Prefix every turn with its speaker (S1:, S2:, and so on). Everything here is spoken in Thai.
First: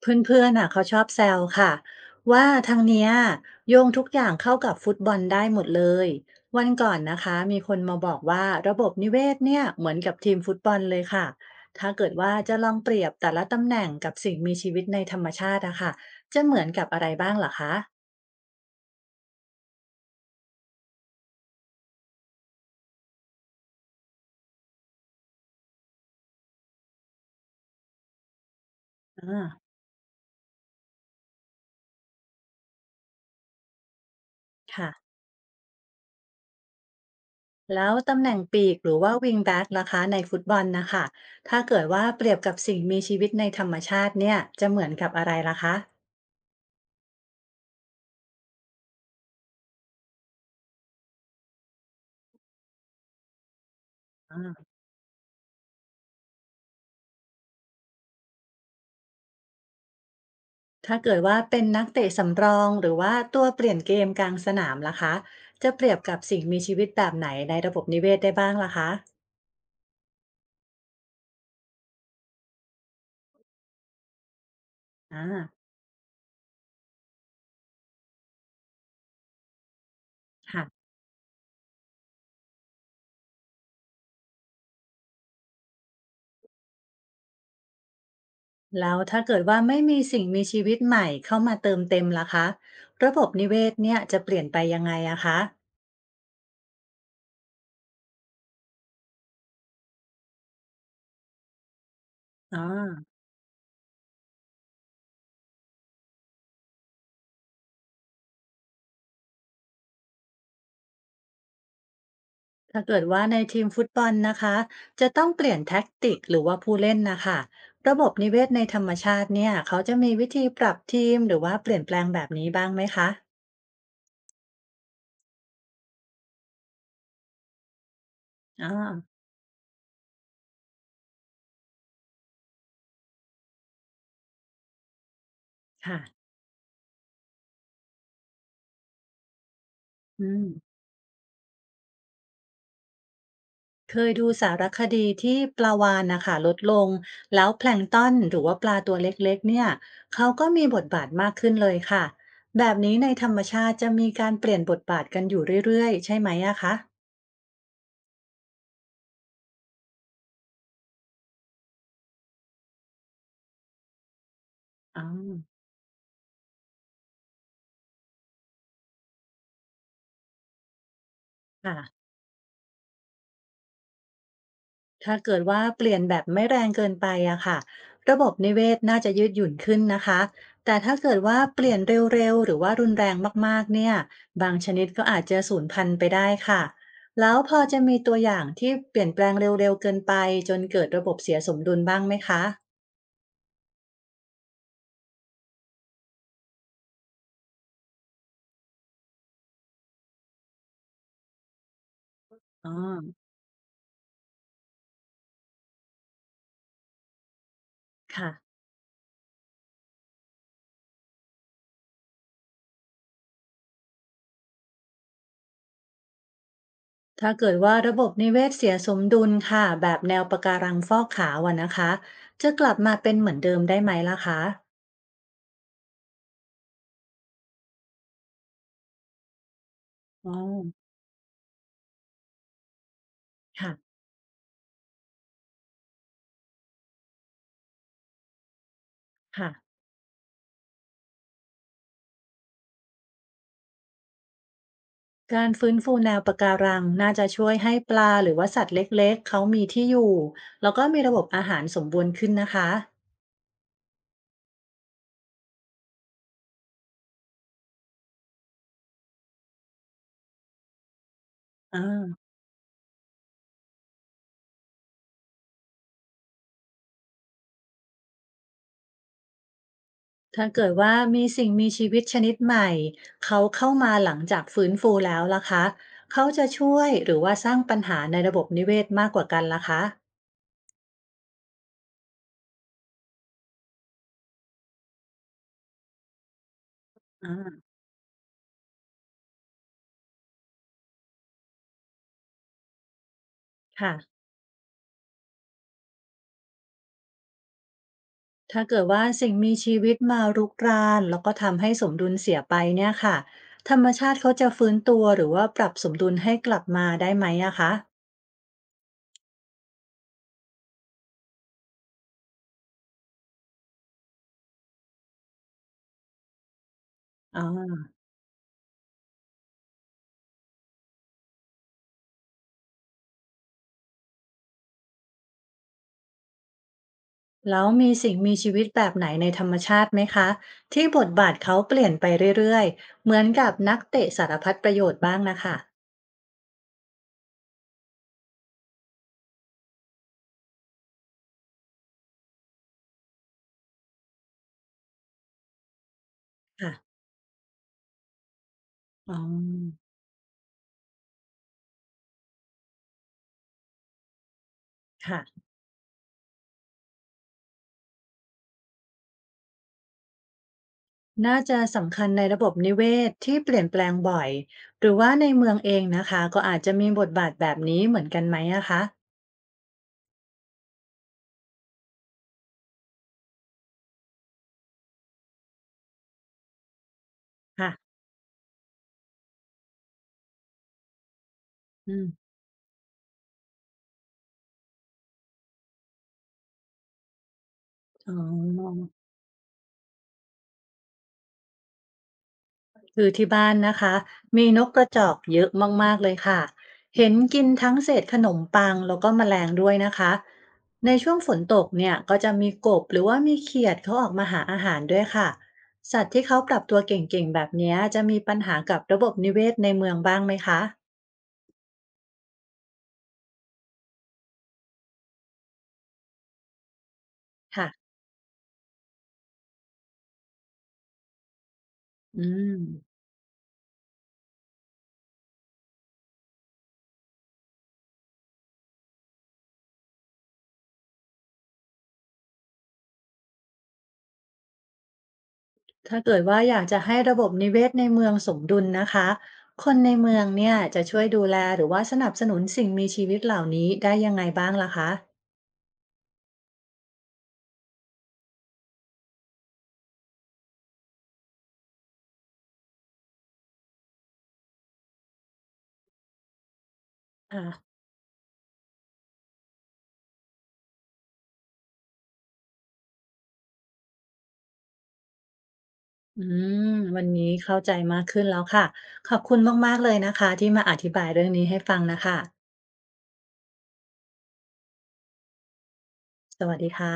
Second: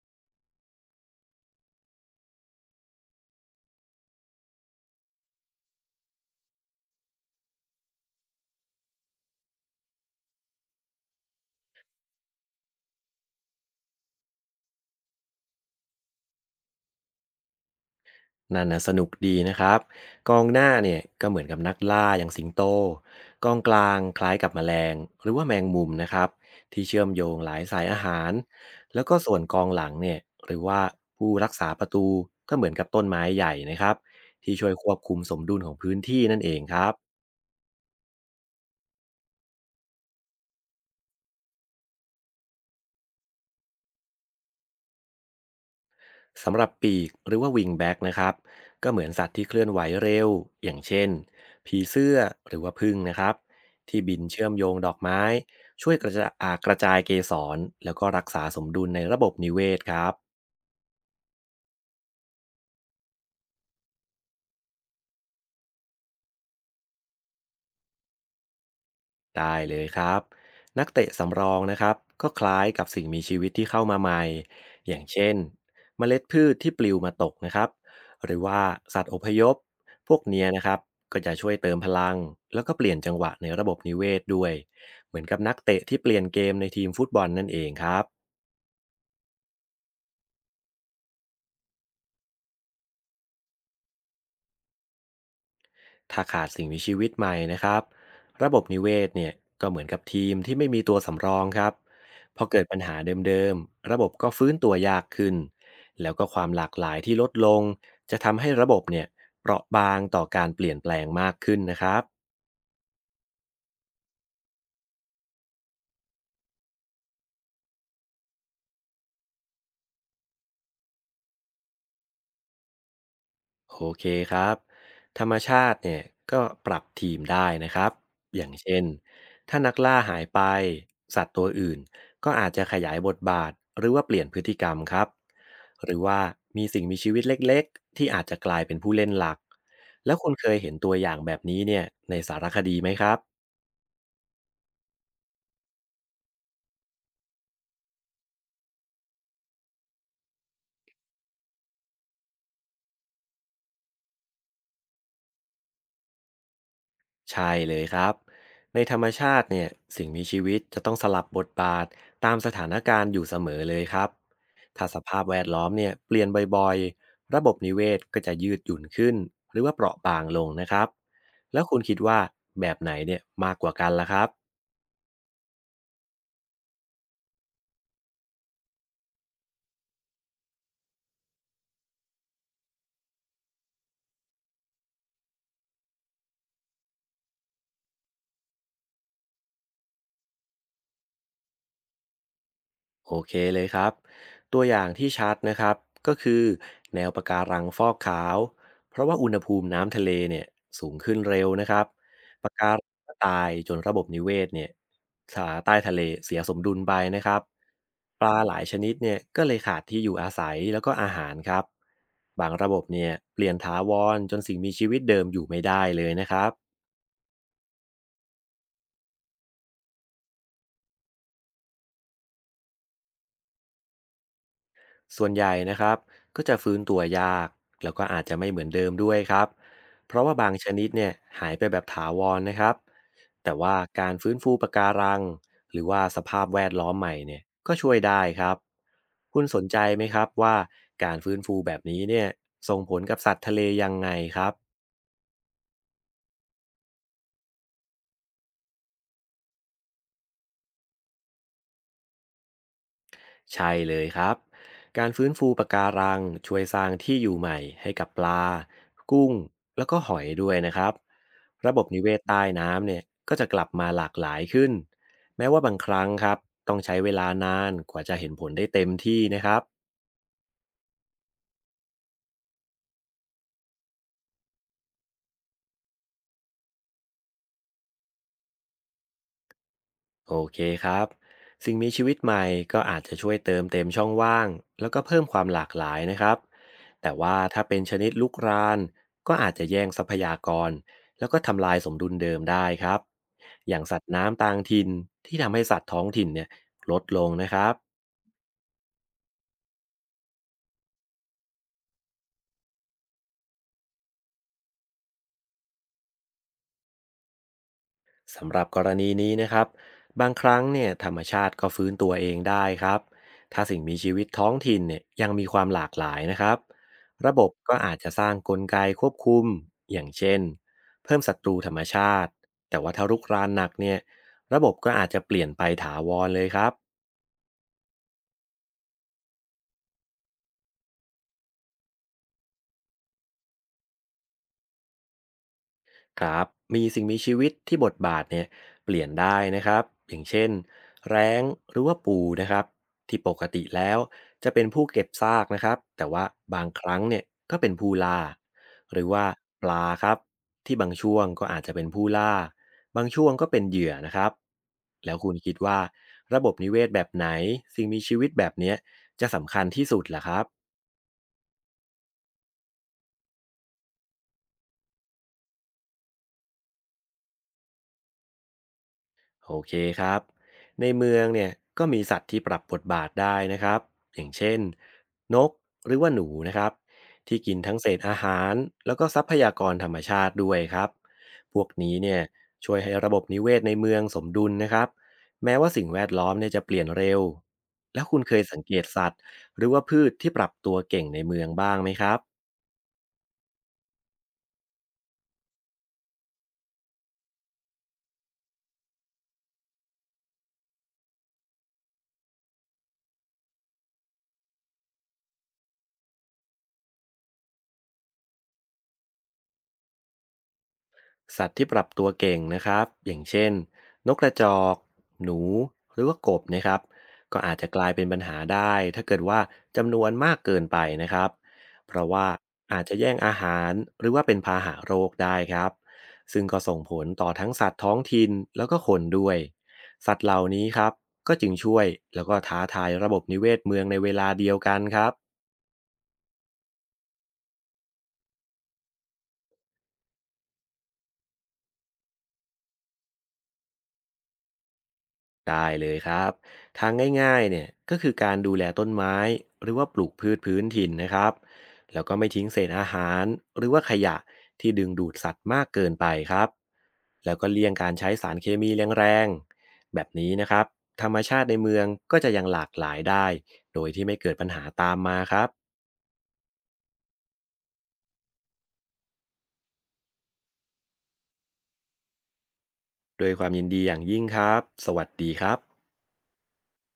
S1: เพื่อนๆน่ะเขาชอบแซวค่ะว่าทางเนี้ยโยงทุกอย่างเข้ากับฟุตบอลได้หมดเลยวันก่อนนะคะมีคนมาบอกว่าระบบนิเวศเนี่ยเหมือนกับทีมฟุตบอลเลยค่ะถ้าเกิดว่าจะลองเปรียบแต่ละตำแหน่งกับสิ่งมีชีวิตในธรรมชาติอะค่ะจะเหมือนกับอะไรบ้างเหรอคะ
S2: นั่นน่ะสนุกดีนะครับกองหน้าเนี่ยก็เหมือนกับนักล่าอย่างสิงโตกองกลางคล้ายกับแมลงหรือว่าแมงมุมนะครับที่เชื่อมโยงหลายสายอาหารแล้วก็
S1: อ่
S2: ส่วนกอง
S1: า
S2: หลังเนี่ยหรือว่าผู้รักษาประตูก็เหมือนกับต้นไม้ใหญ่นะครับที่ช่วยค
S1: ค่ะ
S2: วบคุมสมดุลของพื้นที่นั่นเองครับ
S1: แล้วตำแหน่งปีกหรือว่าวิงแบ็กล่ะคะในฟุตบอลนะคะถ้าเกิดว่าเปรียบกับสิ่งมีชีวิตในธรรมชาติเนี่ยจะเหมือนกับอะไรล่ะคะ
S2: สำหรับปีกหรือว่าวิงแบ็กนะครับก็เหมือนสัตว์ที่เคลื่อนไหวเร็วอย่างเช่นผีเสื้อหรือว่าผึ้งนะครับที่บินเชื่อมโยงดอกไม้ช่วยกระจายกระจายเกสรแล้วก็รักษาสมดุลในระบบนิเวศครับ
S1: ถ้าเกิดว่าเป็นนักเตะสำรองหรือว่าตัวเปลี่ยนเกมกลางสนามล่ะคะจะเปรียบกับสิ่งมีชีวิตแบบไหนในระบบนิเวศได้บ้างล่ะคะ
S2: ได้เลยครับนักเตะสำรองนะครับก็คล้ายกับสิ่งมีชีวิตที่เข้ามาใหม่อย่าง
S1: อา
S2: เช่นเมล็ดพืชที่ปลิวมาตกนะครับหรือว่าสัตว์อพยพพวกเนี้ย
S1: ค่ะ
S2: นะครับก็จะช่วยเติมพลังแล้วก็เปลี่ยนจังหวะในระบบนิเวศด้วยเหมือนกับนักเตะที่เปลี่ยนเกมในทีมฟุตบอลนั่นเองครับ
S1: แล้วถ้าเกิดว่าไม่มีสิ่งมีชีวิตใหม่เข้ามาเติมเต็มล่ะคะระบบนิเวศเนี่ยจะเปลี่ยนไปยังไงอะคะ
S2: ถ้าขาดสิ่งมีชีวิตใหม่นะครับระบบนิเวศเนี่ยก็เหมือนกับทีมที่ไม่มีตัวสำรองครับพอ
S1: อ่
S2: เกิดปัญหา
S1: า
S2: เดิมๆระบบก็ฟื้นตัวยากขึ้นแล้วก็ความหลากหลายที่ลดลงจะทำให้ระบบเนี่ยเปราะบางต่อการเปลี่ยนแปลงมากขึ้นนะครับ
S1: ถ้าเกิดว่าในทีมฟุตบอลนะคะจะต้องเปลี่ยนแท็กติกหรือว่าผู้เล่นนะคะระบบนิเวศในธรรมชาติเนี่ยเขาจะมีวิธีปรับทีมหรือว่าเปลี่ยนแปลงแบบนี้บ้างไหมคะ
S2: โอเคครับธรรมชาติเนี่ยก็ปรับทีมได้นะครับอย่าง
S1: อา
S2: เช่นถ้านักล่าหายไปสัตว์ตัวอื่นก็อาจจะขยายบทบาทหรือว่าเปลี่ยนพฤติกรรมครับหรือว่า
S1: ค่ะ
S2: มีสิ่งมีชีวิตเล็กๆที่อาจจะกลายเป็นผู้เล่นหลักแล้วคุ
S1: อื
S2: ณเค
S1: ม
S2: ยเห็นตัวอย่างแบบนี้เนี่ยในสารคดีไหมครับ
S1: เคยดูสารคดีที่ปลาวาฬนะคะลดลงแล้วแพลงก์ตอนหรือว่าปลาตัวเล็กๆเนี่ยเขาก็มีบทบาทมากขึ้นเลยค่ะแบบนี้ในธรรมชาติจะมีการเปลี่ยนบทบาทกันอยู่เรื่อยๆใช่ไหมอะคะ
S2: ใช่เลยครับในธรรมชาติเนี่ยสิ่งมีชีวิตจะต้องสลับบทบาทตามสถานการณ์อยู่เสมอเลยครับถ้าส
S1: อ๋อ
S2: ภาพแวดล้อมเนี่ยเปลี่ยนบ่อยๆระบบนิเวศก็จะยืดหยุ่นขึ้นหรือว่าเปราะบางลงนะครับแล้วคุณคิด
S1: ค่ะ
S2: ว่าแบบไหนเนี่ยมากกว่ากันล่ะครับ
S1: ถ้าเกิดว่าเปลี่ยนแบบไม่แรงเกินไปอะค่ะระบบนิเวศน่าจะยืดหยุ่นขึ้นนะคะแต่ถ้าเกิดว่าเปลี่ยนเร็วๆหรือว่ารุนแรงมากๆเนี่ยบางชนิดก็อาจจะสูญพันธุ์ไปได้ค่ะแล้วพอจะมีตัวอย่างที่เปลี่ยนแปลงเร็วๆเกินไปจนเกิดระบบเสียสมดุลบ้างไหมคะ
S2: โอเคเลยครับตัวอย่างที่ชัดนะครับก็คือแนวปะการังฟอกขาวเพราะว่าอุณหภูมิน้ำทะเลเนี่ยสูงขึ้นเร็วนะครับปะ
S1: อ๋
S2: กา
S1: อ
S2: รังก็ตายจนระบบนิเวศเนี่ยสาใต้ทะเลเสียสมดุลไปนะครับปลาห
S1: ค่ะ
S2: ลายชนิดเนี่ยก็เลยขาดที่อยู่อาศัยแล้วก็อาหารครับบางระบบเนี่ยเปลี่ยนถาวรจนสิ่งมีชีวิตเดิมอยู่ไม่ได้เลยนะครับ
S1: ถ้าเกิดว่าระบบนิเวศเสียสมดุลค่ะแบบแนวปะการังฟอกขาวอะนะคะจะกลับมาเป็นเหมือนเดิมได้ไหมล่ะคะ
S2: ส่วนใหญ่นะครับก็จะฟื้นตัวยากแล้วก็อาจจะไม่เหมือนเดิมด้วยครับเพราะ
S1: อ๋
S2: ว่า
S1: อ
S2: บางชนิดเนี่ยหายไปแบบถาวรนะครับแต่ว่า
S1: ค่ะ
S2: การฟื้นฟูปะการังหรือว่าสภาพแวดล้อมใหม่เนี่ยก็ช่วยได้ครับคุณ
S1: ค่ะ
S2: สนใจไหมครับว่าการฟื้นฟูแบบนี้เนี่ยส่งผลกับสัตว์ทะเลยังไงครับ
S1: การฟื้นฟูแนวปะการังน่าจะช่วยให้ปลาหรือว่าสัตว์เล็กๆเขามีที่อยู่แล้วก็มีระบบอาหารสมบูรณ์ขึ้นนะคะ
S2: ใช่เลยครับ การฟื้นฟูปะการังช่วยสร้างที่อยู่ใหม่ให้กับปลา กุ้งแล้วก็หอยด้วยนะครับ ระบ
S1: อ่า
S2: บนิเวศใต้น้ำเนี่ยก็จะกลับมาหลากหลายขึ้น แม้ว่าบางครั้งครับต้องใช้เวลานานกว่าจะเห็นผลได้เต็มที่นะครับ
S1: ถ้าเกิดว่ามีสิ่งมีชีวิตชนิดใหม่เขาเข้ามาหลังจากฟื้นฟูแล้วล่ะคะเขาจะช่วยหรือว่าสร้างปัญหาในระบบนิเวศมากกว่ากันล่ะคะ
S2: โอเคครับสิ่งมีชีวิตใหม่ก็อาจจะช่วยเติมเต็มช่องว่างแล้วก็เพิ่มความหลากหลายนะครับ แต่
S1: อ่
S2: ว่าถ้า
S1: า
S2: เป็นชนิดลุกรานก็อาจจะแย่งทรัพยากรแล้วก็ทำลายสมดุลเดิมได้ครับ อย่าง
S1: ค่ะ
S2: สัตว์น้ำต่างถิ่นที่ทำให้สัตว์ท้องถิ่นเนี่ยลดลงนะครับ
S1: ถ้าเกิดว่าสิ่งมีชีวิตมารุกรานแล้วก็ทำให้สมดุลเสียไปเนี่ยค่ะธรรมชาติเขาจะฟื้นตัวหรือว่าปรับสมดุลให้กลับมาได้ไหมอะคะ
S2: สำหรับกรณีนี้นะครับบางครั้งเนี่ยธรรมชาติก็ฟื้นตัวเองได้ครับถ้าสิ่งมีชีวิตท้องถิ่นเนี่ยยังมีความหลากหลายนะครับระ
S1: อ๋
S2: บ
S1: อ
S2: บก็อาจจะสร้างกลไกควบคุมอย่างเช่นเพิ่มศัตรูธรรมชาติแต่ว่าถ้ารุกรานหนักเนี่ยระบบก็อาจจะเปลี่ยนไปถาวรเลยครับ
S1: แล้วมีสิ่งมีชีวิตแบบไหนในธรรมชาติไหมคะที่บทบาทเขาเปลี่ยนไปเรื่อยๆเหมือนกับนักเตะสารพัดประโยชน์บ้างนะคะ
S2: ครับมีสิ่งมีชีวิตที่บทบาทเนี่ยเปลี่ยนได้นะครับอย่างเช่นแร้งหรือว่าปูนะครับที่ปกติแล้วจะเป็นผู้เก็บซากนะครับแต่ว่าบางค
S1: ค่ะ
S2: รั้งเนี่ยก็เป็นผู้ล่าหรือ
S1: อ๋อ
S2: ว่าปลาครับที่บางช่วงก็อาจจะเป็นผู้ล่าบางช่วงก็เป็นเหยื่อนะครับแล้วคุณ
S1: ค่ะ
S2: คิดว่าระบบนิเวศแบบไหนสิ่งมีชีวิตแบบเนี้ยจะสำคัญที่สุดล่ะครับ
S1: น่าจะสำคัญในระบบนิเวศที่เปลี่ยนแปลงบ่อยหรือว่าในเมืองเองนะคะก็อาจจะมีบทบาทแบบนี้เหมือนกันไหมนะคะ
S2: โอเคครับในเมืองเนี่ยก็มีสัตว์ที่ปรับบทบาทได้นะครับอย่างเช่นนกหรือว่าหนูนะครับที่กินทั้งเศ
S1: ค่ะ
S2: ษอาหารแล้วก็ทรัพยากรธรรมชาติด้วยครับพวก
S1: อื
S2: นี้เนี่ย
S1: ม
S2: ช่วยให้ระบบนิเวศในเมืองสมดุลนะครับแม้ว่าสิ่งแวดล้อมเนี่ยจะเปลี่ยนเร็วแล้ว
S1: อ๋อ
S2: คุณเคยสังเกตสัตว์หรือว่าพืชที่ปรับตัวเก่งในเมืองบ้างไหมครับ
S1: คือที่บ้านนะคะมีนกกระจอกเยอะมากๆเลยค่ะเห็นกินทั้งเศษขนมปังแล้วก็แมลงด้วยนะคะในช่วงฝนตกเนี่ยก็จะมีกบหรือว่ามีเขียดเขาออกมาหาอาหารด้วยค่ะสัตว์ที่เขาปรับตัวเก่งๆแบบเนี้ยจะมีปัญหากับระบบนิเวศในเมืองบ้างไหมคะ
S2: สัตว์ที่ปรับตัวเก่งนะครับอย่างเช่นนกกระจอกหนูหรือว่ากบนะครับก็อาจจะ
S1: ค่ะ
S2: กลายเป็นปัญหาได้ถ้าเกิดว่าจำนวนมากเกินไปนะครับเพราะ
S1: อื
S2: ว่า
S1: ม
S2: อาจจะแย่งอาหารหรือว่าเป็นพาหะโรคได้ครับซึ่งก็ส่งผลต่อทั้งสัตว์ท้องถิ่นแล้วก็คนด้วยสัตว์เหล่านี้ครับก็จึงช่วยแล้วก็ท้าทายระบบนิเวศเมืองในเวลาเดียวกันครับ
S1: ถ้าเกิดว่าอยากจะให้ระบบนิเวศในเมืองสมดุลนะคะคนในเมืองเนี่ยจะช่วยดูแลหรือว่าสนับสนุนสิ่งมีชีวิตเหล่านี้ได้ยังไงบ้างล่ะคะ
S2: ได้เลยครับทางง่ายๆเนี่ยก็คือการดูแลต้นไม้หรือว่าปลูกพืชพื้นถิ่นนะครับแล้วก็ไม่ทิ้งเศษอาหารหรือว่าขยะที่ดึงดูดสัตว์มากเกินไปครับแล้วก็เลี่ยงการใช้สารเคมีแรงๆแบบนี้นะครับธรรมชาติในเมืองก็จะยังหลากหลายได้โดยที่ไม่เกิดปัญหาตามมาครับ
S1: อืมวันนี้เข้าใจมากขึ้นแล้วค่ะ ขอบคุณมากๆเลยนะคะที่มาอธิบายเรื่องนี้ให้ฟังนะคะ
S2: โดวยความยินดีอย่างยิ่งครับสวัสดีครับ
S1: สวัสดีค่ะ